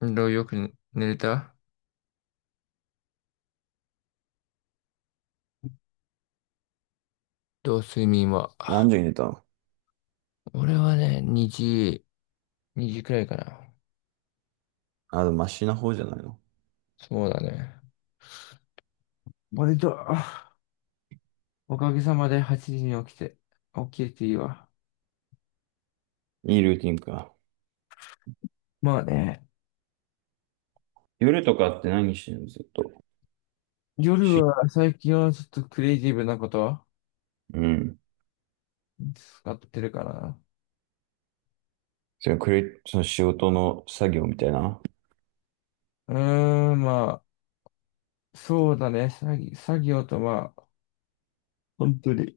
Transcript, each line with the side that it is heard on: left: 運動よく寝れた。どう睡眠は。
right: 何時に寝たの？
left: 俺はね、2時、2時くらいかな。
right: あ、でもマシな方じゃないの。
left: そうだね。割と、おかげさまで8時に起きて、起きれていいわ。
right: いいルーティンか。
left: まあね、
right: 夜とかって何してんのずっと？
left: 夜
right: し、
left: は最近はちょっとクリエイティブなこと
right: うん。
left: 使ってるかな。
right: そのクレ、その仕事の作業みたいな。
left: うまあ、そうだね。作業とまあ、本当に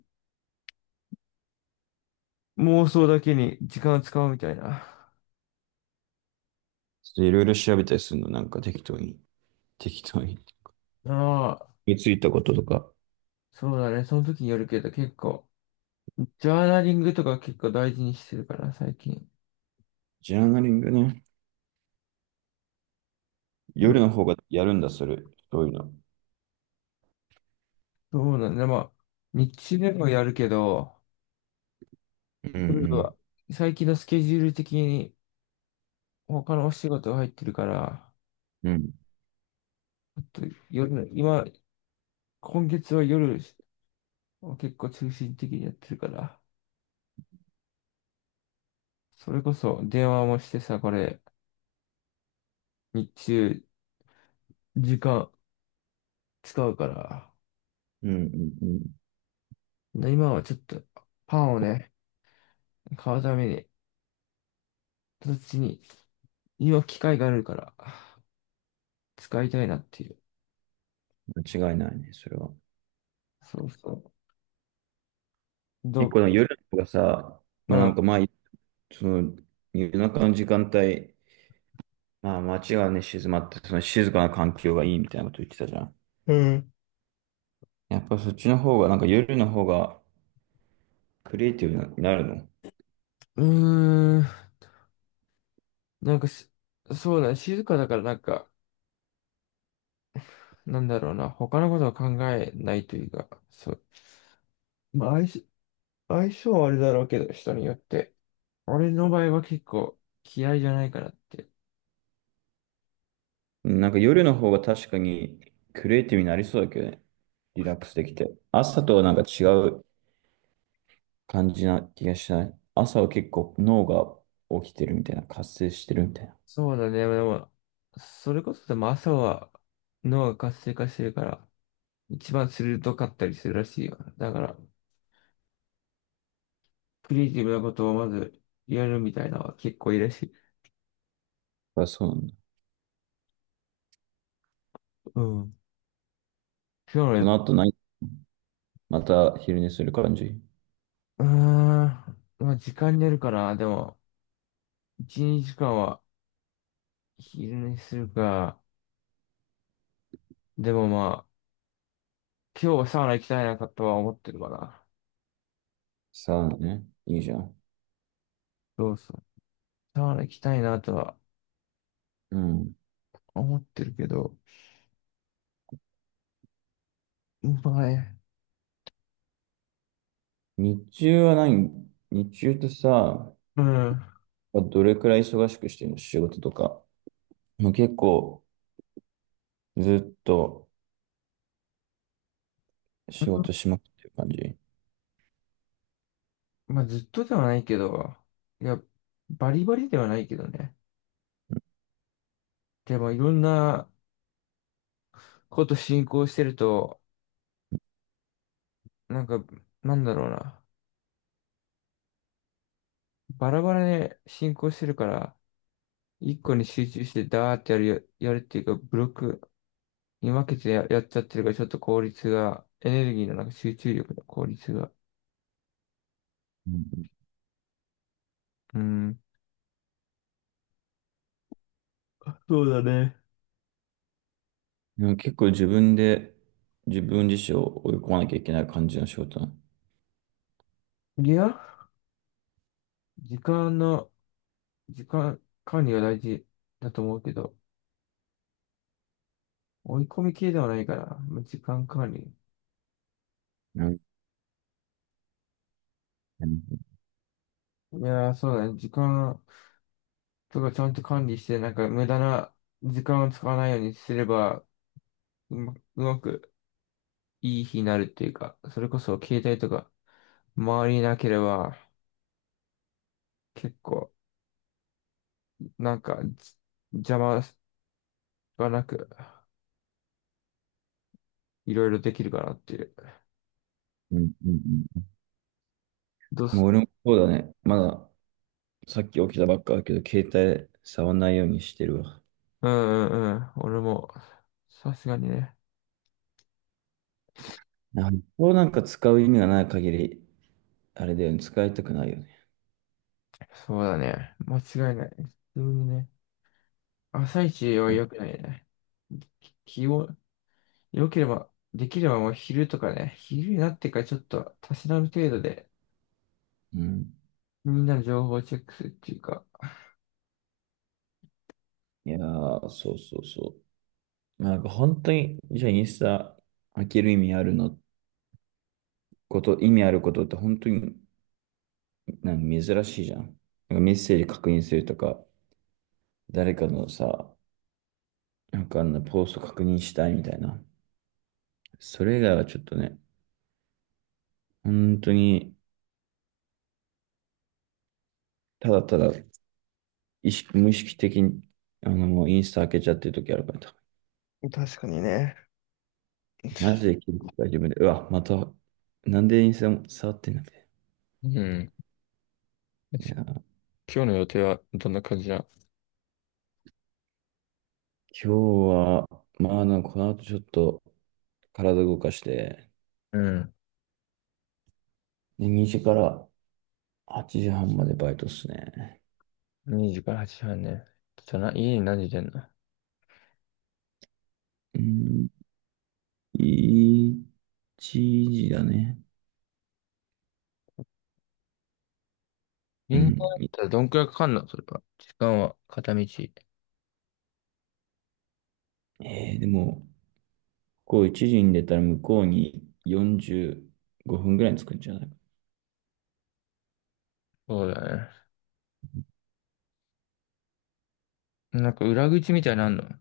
left: 妄想だけに時間を使うみたいな。
right: ちょっといろいろ調べたりするの、なんか適当に。適当に。
left: ああ、
right: についたこととか。
left: そうだね。その時によるけど結構ジャーナリングとか結構大事にしてるから、最近。
right: ジャーナリングね。
left: う
right: 夜
left: ん、
right: の方がやるんだ、それ。そういうの。
left: そうなんだ。まあ、日中でもやるけど、
right: うんう
left: 夜は
right: ん。
left: 最近のスケジュール的に他のお仕事が入ってるから、
right: うん。
left: ちょっと夜の、今、今月は夜を結構中心的にやってるから、それこそ電話もしてさ、これ、日中時間使うから、
right: うんうんうん。
left: で今はちょっとパンをね、買うために、そっちに、今機会があるから、使いたいなっていう。
right: 間違いないね、それは。
left: そうそう。ど
right: 結構の
left: う、
right: 夜の方がさ、
left: う
right: まあな
left: ん。
right: んかまあ、その夜中の時間帯、まあ、街がね、静まって、その静かな環境がいいみたいなこと言ってたじゃん。
left: うん。
right: やっぱそっちの方が、なんか夜の方がクリエイティブになるの？
left: うーん。なんかし、そうだね、静かだからなんか、なんだろうな、他のことを考えないというか、そう。まあ、相性はあれだろうけど、人によって。俺の場合は結構嫌いじゃないかなって。
right: なんか夜の方が確かにクリエイティブになりそうだけどね。リラックスできて。朝とはなんか違う感じな気がしない？朝は結構脳が起きてるみたいな、活性してるみたいな。
left: そうだね、でも、それこそでも朝は脳が活性化してるから、一番鋭かったりするらしいよ。だから、クリエイティブなことをまずやるみたいなのは結構いいらしい。
right: あ、そうなんだ。
left: うん。今日
right: こ
left: の、
right: の後何、また昼寝する感じ？
left: うーん、まあ、時間によるかな。でも、1、2時間は昼寝するか。でもまあ、今日はサウナ行きたいなとは思ってるかな。
right: さあね。いいじゃん。
left: そうそう。サウナ行きたいなとは
right: うん。
left: 思ってるけど、まあね、
right: 日中は何、日中とさ、
left: うん。
right: まあどれくらい忙しくしてるの仕事とか。もう結構ずっと仕事しまくってる感じ？
left: まあ、ずっとではないけど、いや、バリバリではないけどね。でも、いろんなこと進行してると、なんか、なんだろうな。バラバラで進行してるから、一個に集中してダーってやるよ、やるっていうか、ブロックに分けてやっちゃってるから、ちょっと効率が、エネルギーのなんか集中力の効率が。
right: うん。
left: うん。そうだね。
right: なんか結構自分で、自分自身を追い込まなきゃいけない感じの仕事なの？
left: いや、時間の、時間管理が大事だと思うけど、追い込み系ではないから、まあ時間管理。
right: うんうん
left: いやー、そうだね。時間とかちゃんと管理して、なんか無駄な時間を使わないようにすれば、うまくいい日になるっていうか、それこそ携帯とか周りになければ、結構、なんか、じ邪魔がなく、いろいろできるかなっていう。
right: うん。うん。
left: どうす、
right: もう俺もそうだね。まださっき起きたばっかだけど、携帯触んないようにしてるわ。
left: うんうんうん。俺も、さすがにね。
right: なんかこうなんか使う意味がない限り、あれだよね、使いたくないよね。
left: そうだね。間違いない。普通にね。朝一は良くないね。き気を、良ければ、できればもう昼とかね、昼になってからちょっと、たしなむ程度で、
right: うん。
left: みんなの情報をチェックするっていうか、
right: いやー、そうそうそう。なんか本当に、じゃあインスタ開ける意味あるの？こと、意味あることって本当になんか珍しいじゃん。なんかメッセージ確認するとか、誰かのさ、なんかあのポスト確認したいみたいな。それ以外はちょっとね、本当にただただ意識、無意識的にあのもうインスタ開けちゃってる時あるから、
left: 確かにね。
right: マジで気づく自分で、うわ、また、なんでインスタ触ってんだい？
left: うん。
right: いや今
left: 今日の予定はどんな感じだ。
right: 日は、まあなんかこの後ちょっと体動かして、
left: うん。
right: で、2時から8時半までバイトっすね。
left: 2時から8時半ね。ちょっとな、家に何時出んの。
right: うん、1時だね。う
left: 銀行だっ
right: ん。
left: たらどんくらいかかんのそれは。時間は片道。
right: えー、でも、ここ1時に出たら向こうに45分ぐらいに着くんじゃないか？
left: そうだね。なんか裏口みたいなのあんの。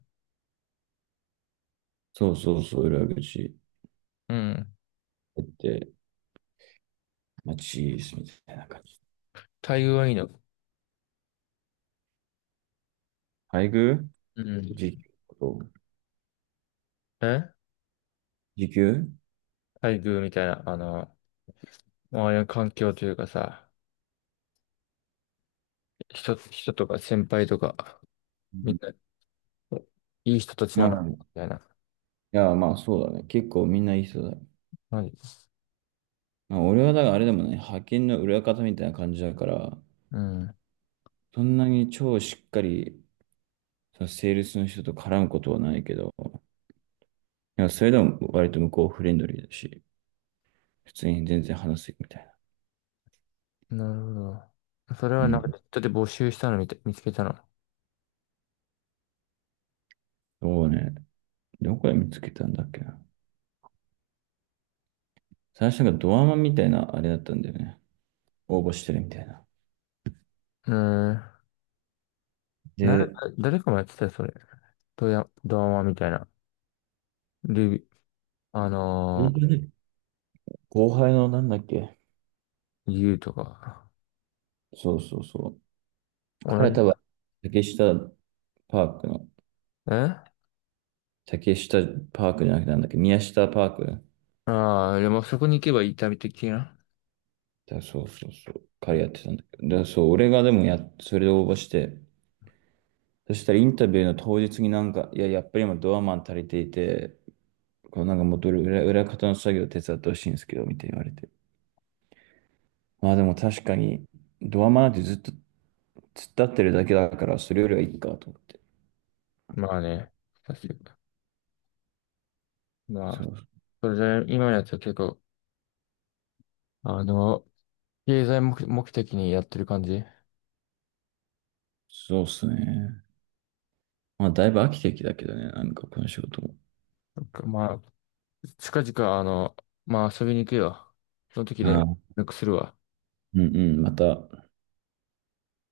right: そうそうそう、裏口
left: うん。
right: 行って、まあ、チーズみたいな感じ。
left: 待遇はいいの。
right: 配偶？
left: うん。
right: 時給、
left: え、
right: 時給、
left: 待遇みたいな、あの、周りの環境というかさ、人とか先輩とか、
right: う
left: み
right: ん、
left: んな、いい人たちな
right: ま
left: の
right: あ、
left: み
right: い
left: たいな。
right: や、まあそうだね。結構みんないい人だよ。
left: マジ？
right: まあ、俺はだからあれでもね、派遣の裏方みたいな感じだから、
left: うん。
right: そんなに超しっかり、そのセールスの人と絡むことはないけど、いや、それでも割と向こうフレンドリーだし、普通に全然話すみたいな。
left: なるほど。それ
right: う
left: はなんか
right: ん。
left: ネットで募集したの見て、見つけたの。
right: そうね。どこで見つけたんだっけな。最初がドアマンみたいなあれだったんだよね。応募してるみたいな。
left: うん。な、
right: で、
left: 誰かもやってたよ、それ。ドラマみたいな。ルビ、あの
right: 後輩のなんだっけ。
left: ー、ユーとか。
right: そうそうそう。彼
left: 同
right: は
left: じ、
right: 多分、竹下パークの、
left: え、
right: 竹下パークじゃなくてなんだっけ、宮下パーク。
left: ああー、でもそこに行けば痛み的な。
right: だそうそうそう。彼
left: い、
right: やってたんだけど。だそう、俺がでもや、それで応募して、そしたらインタビューの当日になんか、いや、やっぱり今ドアマン足りていて、こうなんかもっと裏方の作業手伝ってほしいんですけど、みたいに言われて。まあでも確かに、ドアマなんてずっと突っ立ってるだけだから、それよりはいいかと思って。
left: まあね、確かに。ま
right: そ
left: あ、
right: う、
left: それで今のやつは結構、あの、経済目、目的にやってる感じ。
right: そうっすね。まあだいぶ飽きてきたけどね、なんかこの仕事も。
left: なんかまあ、近々、あの、まあ遊びに行くよ。その時で、
right: ああ、
left: なんかするわ。
right: うんうん、また